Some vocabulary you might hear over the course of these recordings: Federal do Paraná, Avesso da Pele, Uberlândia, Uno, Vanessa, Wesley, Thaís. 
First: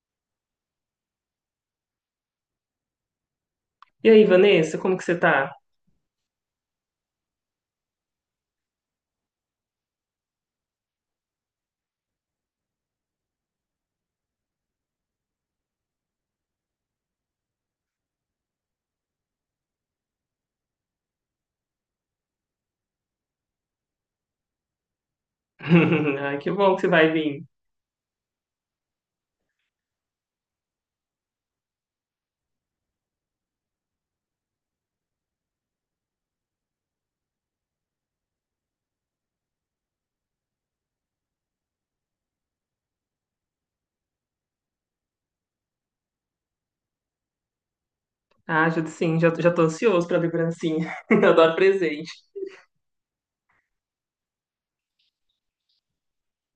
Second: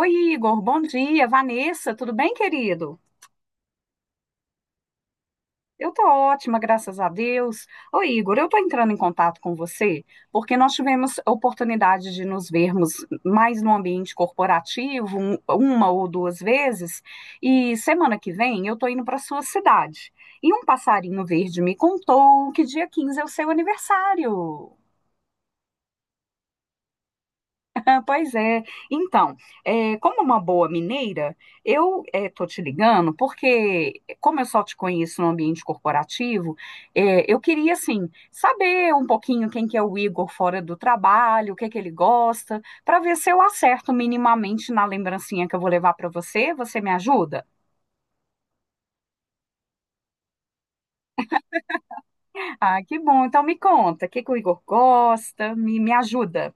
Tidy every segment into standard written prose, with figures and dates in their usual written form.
Oi, Igor, bom dia. Vanessa, tudo bem, querido? E aí, Vanessa, como que você tá? Eu tô ótima, graças a Deus. Oi, Igor, eu tô entrando em contato com você porque nós tivemos a oportunidade de nos vermos mais no ambiente corporativo, uma ou duas vezes, e semana que vem eu tô indo para sua cidade. E um passarinho verde me contou que dia 15 é o seu aniversário. Ai, que bom que você vai vir. Pois é. Então, como é uma boa mineira, eu estou te ligando porque, como eu só te conheço no ambiente corporativo, eu queria, assim, saber um pouquinho quem que é o Igor fora do trabalho, o que é que ele gosta, para ver se eu acerto minimamente na lembrancinha que eu vou levar para você. Você me ajuda? Ah, ajuda sim, já tô ansioso pra lembrancinha. Eu adoro presente. Ah, que bom. Então, me conta, o que que o Igor gosta? Me ajuda.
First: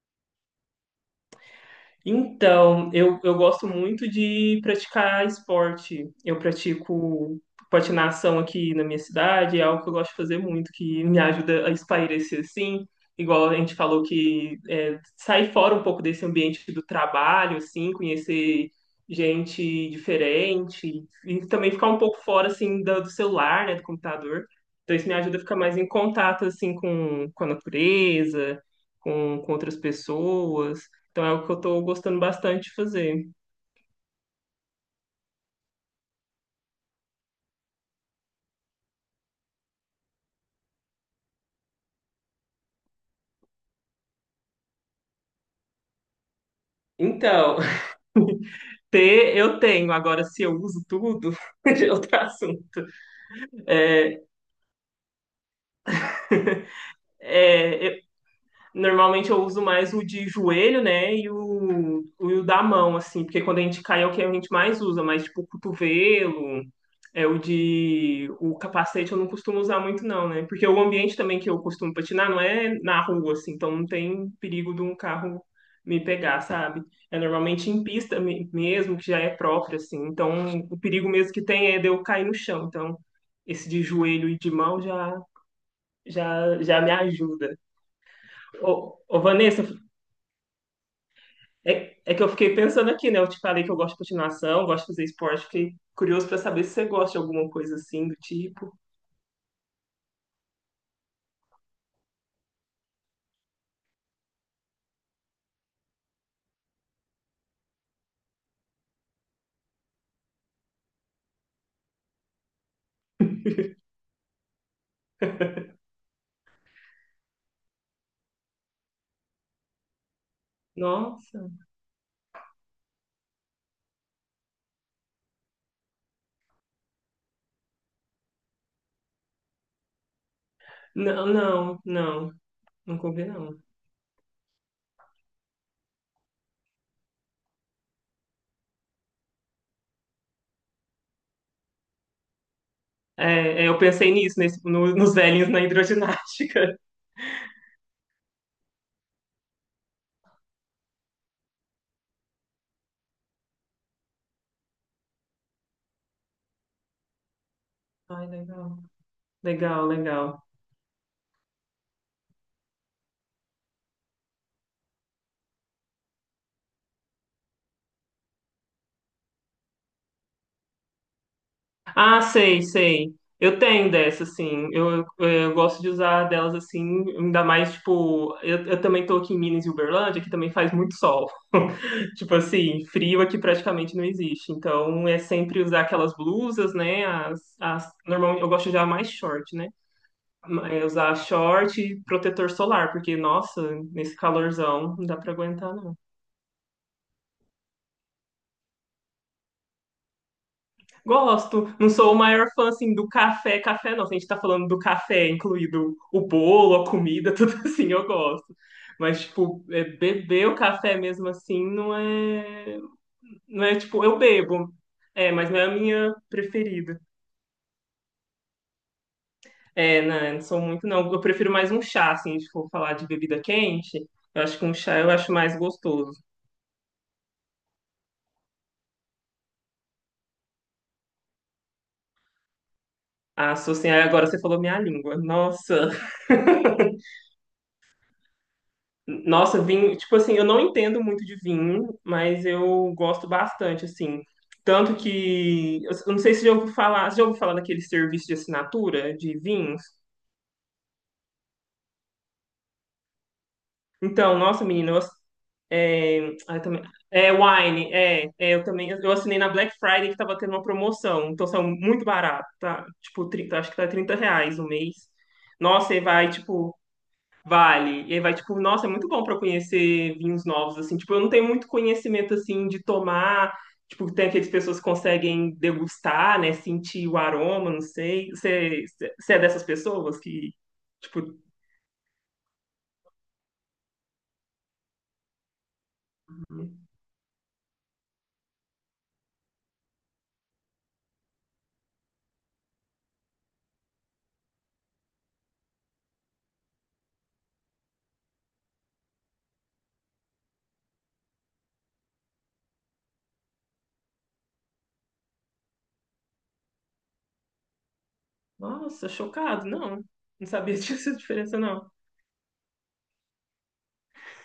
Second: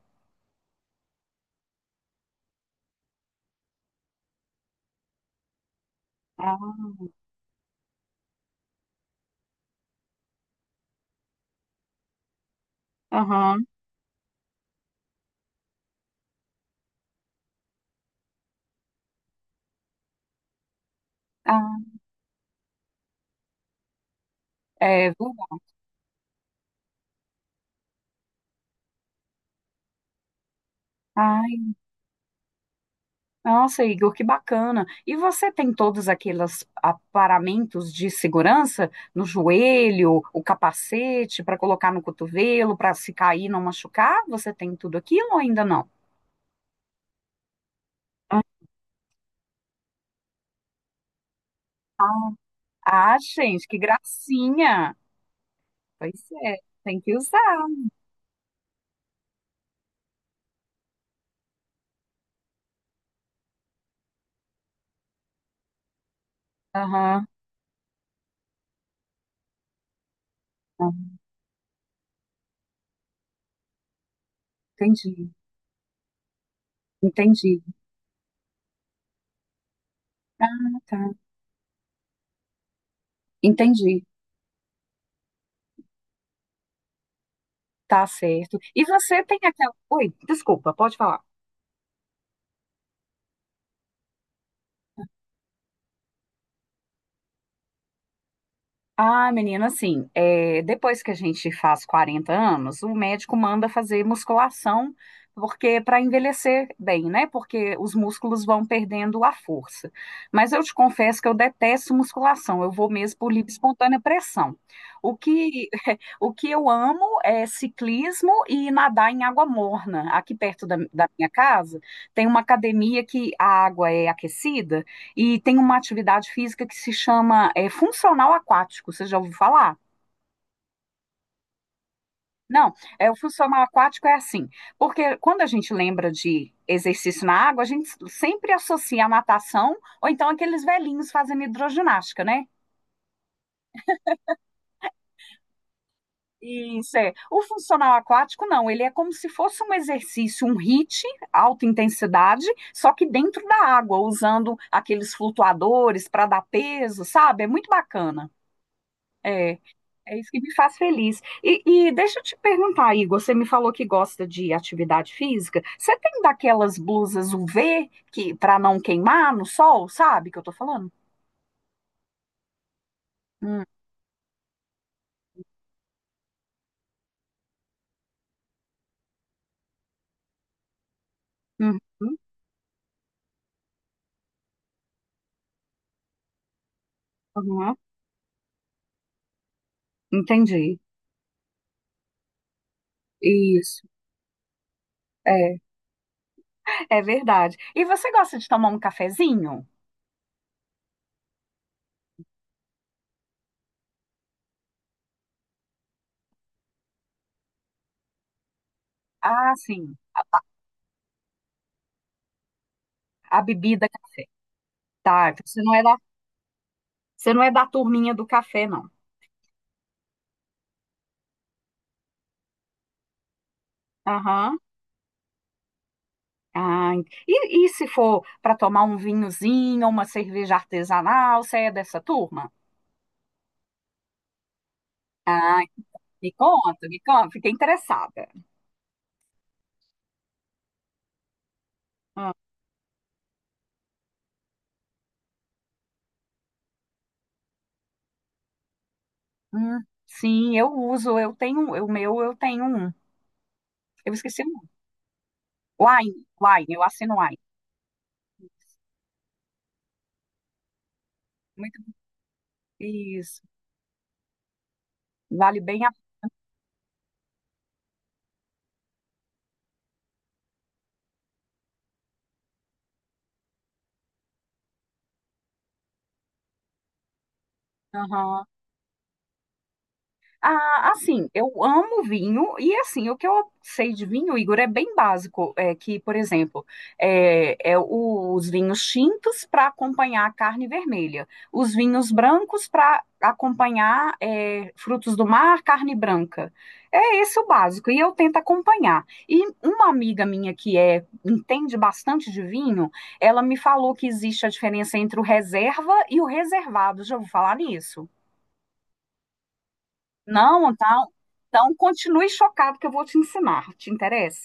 Então, eu gosto muito de praticar esporte. Eu Ah, pratico patinação aqui na minha cidade, é algo que eu gosto de fazer muito, que me ajuda a espairecer assim. Igual a aham. gente falou que é, sair fora um pouco desse ambiente do trabalho, assim, conhecer gente diferente e também Ah, ficar um pouco fora assim do celular, né, do computador. Então isso é, me ajuda a ficar mais em contato assim com a natureza, com outras pessoas. Então é o que eu verdade. tô gostando bastante de fazer. Nossa, Igor, que bacana. E você tem todos aqueles aparamentos de segurança no joelho, o capacete para colocar no cotovelo, para se cair não machucar? Você tem tudo aquilo ou ainda não? Então, ter eu tenho, agora se eu uso tudo, já é outro assunto. Ah, gente, que gracinha. Pois é, tem que usar. É, Normalmente eu uso mais o de joelho, né? E o da mão, assim, porque quando a gente cai é o que a gente mais usa, mas tipo o cotovelo, Aham, é o capacete eu não costumo usar muito, não, né? Porque o ah, ambiente também que eu costumo patinar não é na rua, assim, então não tem perigo de um entendi, carro me pegar, sabe? É entendi. normalmente em pista mesmo, que já é própria, assim, Ah, então o perigo tá, mesmo que tem é de eu cair no chão, então esse de entendi. joelho e de mão já me ajuda. Tá certo. E Ô, você tem Vanessa, aquela. Oi, desculpa, pode falar. é que eu fiquei pensando aqui, né? Eu te falei que eu gosto de patinação, gosto de fazer esporte, fiquei curioso pra saber se você gosta de alguma coisa assim do tipo. Ah, menina, assim, é, depois que a gente faz 40 anos, o médico manda fazer musculação, porque para envelhecer bem, né? Porque os músculos vão perdendo a força. Mas eu te confesso que eu detesto musculação, eu vou mesmo por livre e espontânea pressão. O que, o que eu amo é ciclismo e nadar em água morna. Aqui perto da minha Nossa. casa tem uma academia que a água é aquecida. E tem uma atividade física que se chama funcional aquático. Você já ouviu falar? Não, não. Não, Não o combina, não. funcional aquático é assim, porque quando a gente lembra de exercício na água, a gente sempre associa a natação ou então aqueles velhinhos fazendo hidroginástica, né? É, eu pensei nisso, nesse, no- nos velhinhos na hidroginástica. Isso é. O funcional aquático, não, ele é como se fosse um exercício, um HIIT, alta intensidade, só que dentro da água, usando aqueles flutuadores para dar peso, sabe? É muito Ai, bacana. legal. É. Legal, É isso que legal. me faz feliz. E deixa eu te perguntar, Igor, você me falou que gosta de atividade física. Você tem daquelas blusas UV que para não queimar no sol, sabe que eu tô falando? Ah, sei, sei. Eu Hum, tenho dessa, assim. Eu gosto de usar delas assim, ainda mais, tipo, eu também tô aqui em Minas e Uberlândia, que também faz muito sol. uhum, Tipo assim, frio aqui praticamente não existe. Então é sempre usar aquelas blusas, né? As, uhum, as, normalmente eu gosto de usar mais short, né? entendi. É usar short e protetor solar, porque, nossa, Isso. nesse calorzão não dá pra É, aguentar. é verdade. E você gosta de tomar um cafezinho? Gosto. Não sou o maior fã, assim, do café. Café não, se a gente tá falando do café, incluído o bolo, a comida, tudo assim, eu gosto. Mas, Ah, tipo, é, sim. beber o café mesmo assim não é. A Não é, bebida que tipo, eu bebo. tá. É, Então mas não você é a não é da, minha preferida. você não é da turminha do café, não. É, não, não sou muito, não. Eu prefiro mais um chá, assim, se for falar de bebida quente. Eu Aham. acho que um chá eu acho mais gostoso. Ah, e se for para tomar um vinhozinho, uma cerveja artesanal, você é dessa turma? Ah, sou assim, aí agora você falou minha língua. Ah, Nossa! Me conta, fiquei interessada. Nossa, vinho, tipo assim, eu não entendo muito de vinho, Ah, mas eu gosto bastante, assim. Tanto que, eu não sei se você já ouviu falar, você já ouviu falar daquele serviço de assinatura de hum, vinhos? sim, eu uso, eu tenho, o meu eu tenho um. Eu Então, esqueci o nossa, nome. menina, Wine, é, ah, eu Wine, eu também, assino é Wine. Wine, eu também, eu assinei na Black Friday que tava tendo uma promoção, então são Muito muito barato, tá? Tipo, isso, 30, acho que tá 30 reais o mês. vale bem a Nossa, e vai, tipo, vale. E aí vai, tipo, nossa, é muito bom para conhecer vinhos novos, assim. Tipo, eu não tenho muito conhecimento, assim, de tomar. Tipo, tem aquelas pessoas que conseguem degustar, né? Sentir o aroma, não sei. pena. Você é dessas pessoas que, Ah, tipo, assim, eu amo vinho e assim, o que eu sei de vinho, Igor, é bem básico, é que, por exemplo, é os vinhos tintos para acompanhar a carne vermelha, os vinhos brancos para acompanhar frutos do mar, carne branca. É esse o básico e eu tento acompanhar. E uma amiga minha que é entende bastante de vinho, ela me falou que existe a diferença entre o reserva e o reservado. Já vou falar nisso. nossa, chocado. Não, não Não, sabia então, disso, diferença, então não. continue chocado que eu vou te ensinar. Te interessa?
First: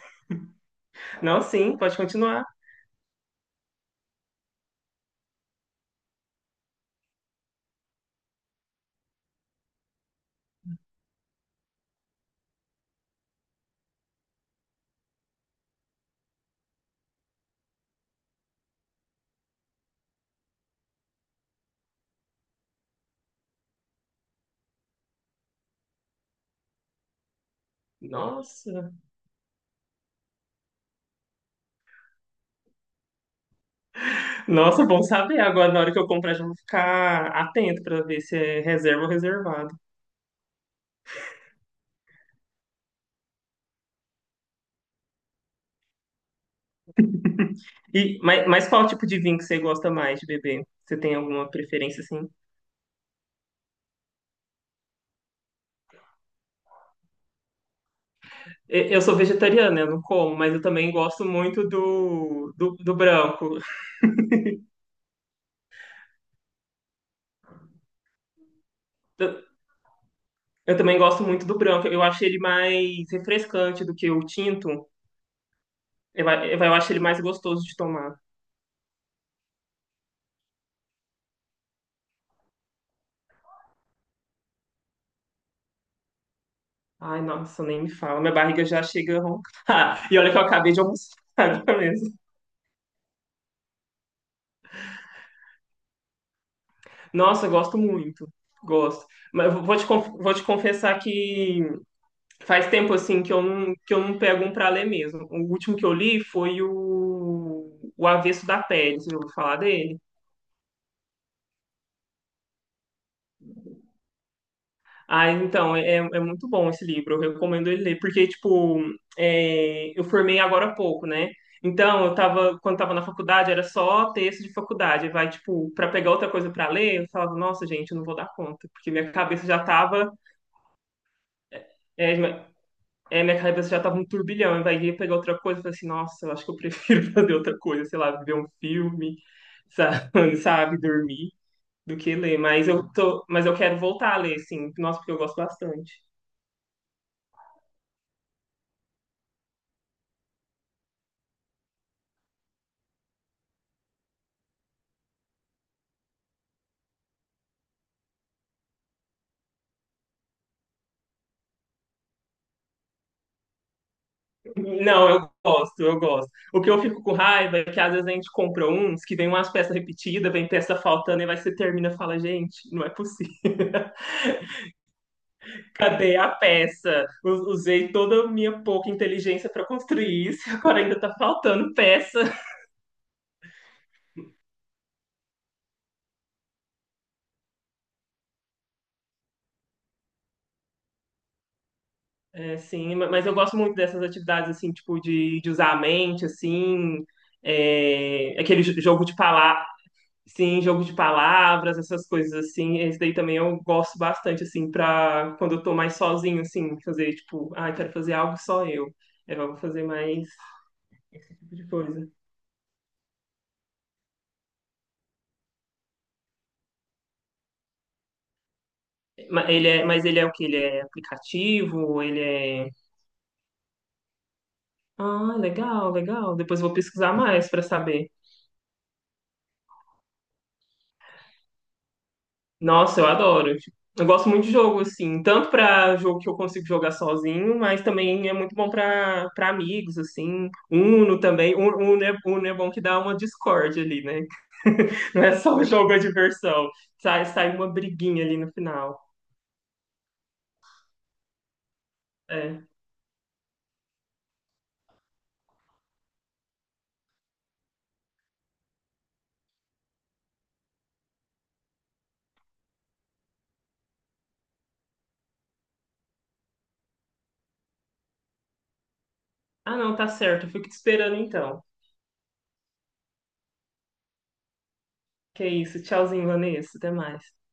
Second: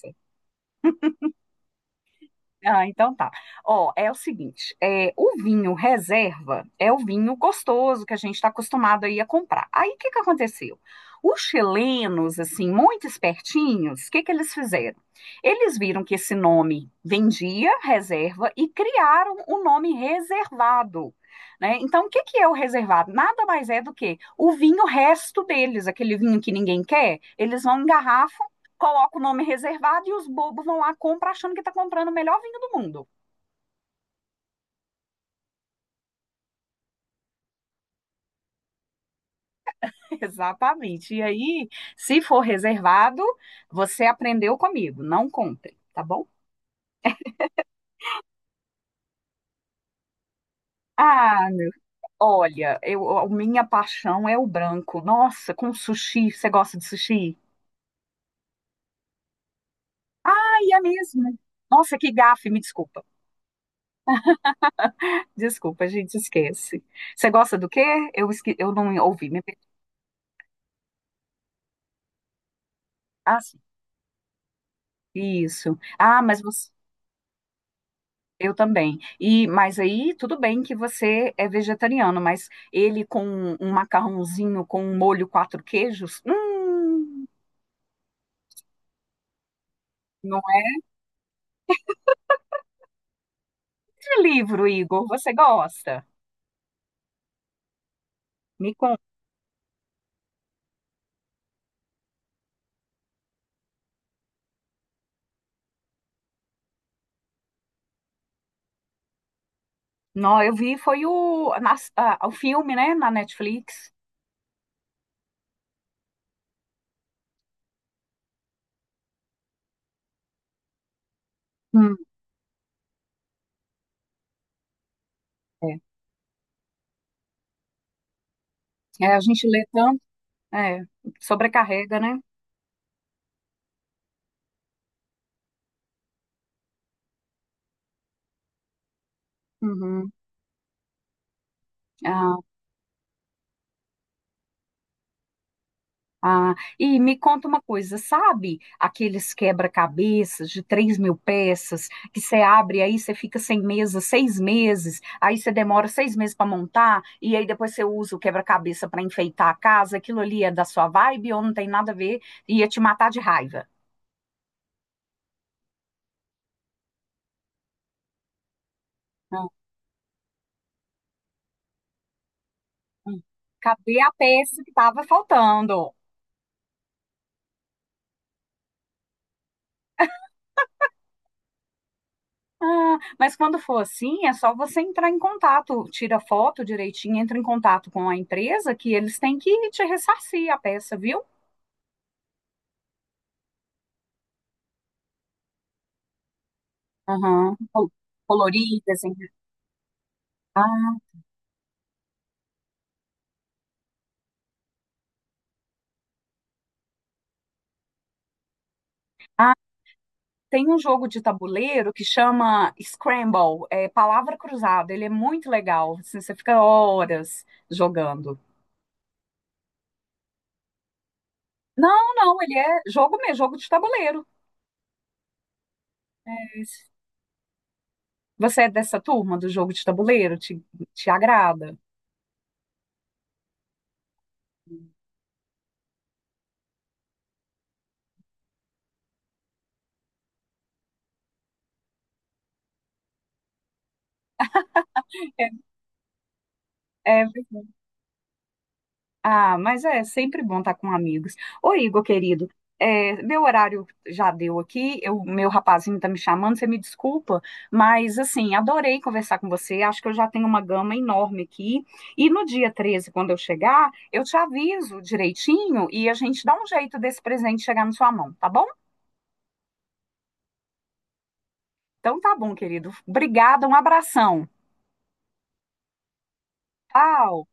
Não, sim, pode continuar. Ah, então tá. Ó, é o seguinte, o vinho reserva é o vinho gostoso que a gente está acostumado aí a comprar. Aí o que que aconteceu? Os chilenos, assim, muito espertinhos, o que que eles fizeram? Eles viram que esse nome vendia reserva e criaram o nome reservado, né? Então, o que que é o reservado? Nada mais é do que o vinho resto deles, aquele vinho que ninguém quer, eles vão engarrafar Nossa. coloca o nome reservado e os bobos vão lá compra achando que está comprando o melhor vinho do mundo. Nossa, bom saber. Agora, na hora que eu comprar, já vou ficar atento para ver se é reserva ou reservado. Exatamente. E aí, se for reservado, você aprendeu comigo, não compre, tá bom? Mas qual tipo de vinho que você gosta mais de beber? Você tem Ah, alguma preferência, assim? olha, eu, a minha paixão é o branco. Nossa, com sushi, você gosta de sushi? Eu sou vegetariana, eu não como, mas eu Aí é também gosto mesmo. muito Nossa, que gafe, me do desculpa. branco. Desculpa, a gente esquece. Você gosta do quê? Eu não ouvi. Eu, eu também gosto muito do branco. Eu acho ele mais Ah, sim. refrescante do que o tinto. Isso. Ah, Eu, mas a- você. eu, acho ele mais gostoso de tomar. Eu também. E mas aí tudo bem que você é vegetariano, mas ele com um macarrãozinho com um molho quatro queijos, Ai, nossa, nem me fala. Minha barriga já chega a roncar. E olha que não eu é acabei de almoçar agora mesmo. de livro, Igor. Você gosta? Nossa, eu gosto muito. Me conta. Gosto. Mas eu vou vou te confessar que faz tempo assim que eu não pego um pra ler mesmo. O último que eu li foi o Avesso da Pele, você já ouviu falar dele? Não, eu vi foi o filme, né, na Netflix. Ah, então, é muito bom esse livro, eu recomendo ele ler, porque, tipo, é, eu formei agora há pouco, né? Hum, Então, eu tava, quando tava na faculdade, era só texto de faculdade. Vai, tipo, é. pra pegar outra coisa pra ler, eu falava, nossa, gente, eu não vou dar conta, porque É, minha a cabeça gente já lê tanto, tava, é, sobrecarrega, é, né? é, minha cabeça já tava um turbilhão, vai ia pegar outra coisa, eu falei assim, nossa, eu acho que eu prefiro fazer outra coisa, sei lá, ver um filme, Uhum. sabe, sabe, dormir, do que ler. Mas eu tô, mas eu quero voltar a ler, sim. Nossa, porque eu gosto bastante. Ah, e me conta uma coisa, sabe aqueles quebra-cabeças de 3.000 peças que você abre aí você fica sem mesa 6 meses, aí você demora 6 meses para montar e aí depois você usa o quebra-cabeça para enfeitar a casa, aquilo ali é da sua vibe ou não tem nada a ver, ia te matar de raiva. Não, eu gosto, eu gosto. O que eu fico com raiva é que às vezes a gente compra uns que vem umas Ah, peças repetidas, vem peça faltando, e vai você termina e fala, gente, não é ah. possível. Cadê a peça que estava faltando? Cadê a peça? Usei toda a minha pouca inteligência para construir isso, e agora ainda tá faltando peça. Ah, mas quando for assim, é só você entrar em contato, tira foto direitinho, entra em contato com a empresa que eles têm que te ressarcir a peça, viu? É, sim, mas eu gosto muito dessas atividades, assim, tipo, de usar a mente, assim, Aham. É, aquele Coloridas, jogo hein? de palavras, sim, jogo de Ah, palavras, essas coisas, assim, esse daí também eu gosto bastante, assim, pra quando eu tô mais sozinho, assim, fazer, tipo, ah, eu quero fazer algo só eu, é, eu ah, vou fazer mais tem um jogo de esse tipo de tabuleiro que coisa. chama Scramble, é palavra cruzada. Ele é muito legal. Assim, você fica horas jogando. Ele é o que? Ele é aplicativo? Não, Ele não, ele é... é jogo mesmo, jogo de tabuleiro. Ah, legal, legal, depois eu vou pesquisar mais pra saber. Você é dessa turma do jogo de tabuleiro? Te agrada? Nossa, eu adoro. Tipo, eu gosto muito de jogo, assim, tanto pra jogo que eu consigo jogar sozinho, mas também é muito bom pra para amigos, assim. Uno também. Uno Uno é bom que dá uma discórdia ali, né? Não é É, só o jogo a diversão. É. Sai uma briguinha ali no final. Ah, mas é sempre bom estar com amigos. Ô, Igor, querido, É. Meu horário já deu aqui, meu rapazinho tá me chamando, você me desculpa, mas assim, adorei conversar com você, acho que eu já tenho uma gama enorme aqui. E no dia 13, quando eu chegar, eu te aviso direitinho e a gente dá um jeito desse presente chegar na sua mão, tá bom? Ah, não, tá certo. Eu fico te esperando então. Então tá bom, querido. Obrigada, um abração. Que é isso. Tchauzinho, Vanessa. Até mais. Tchau.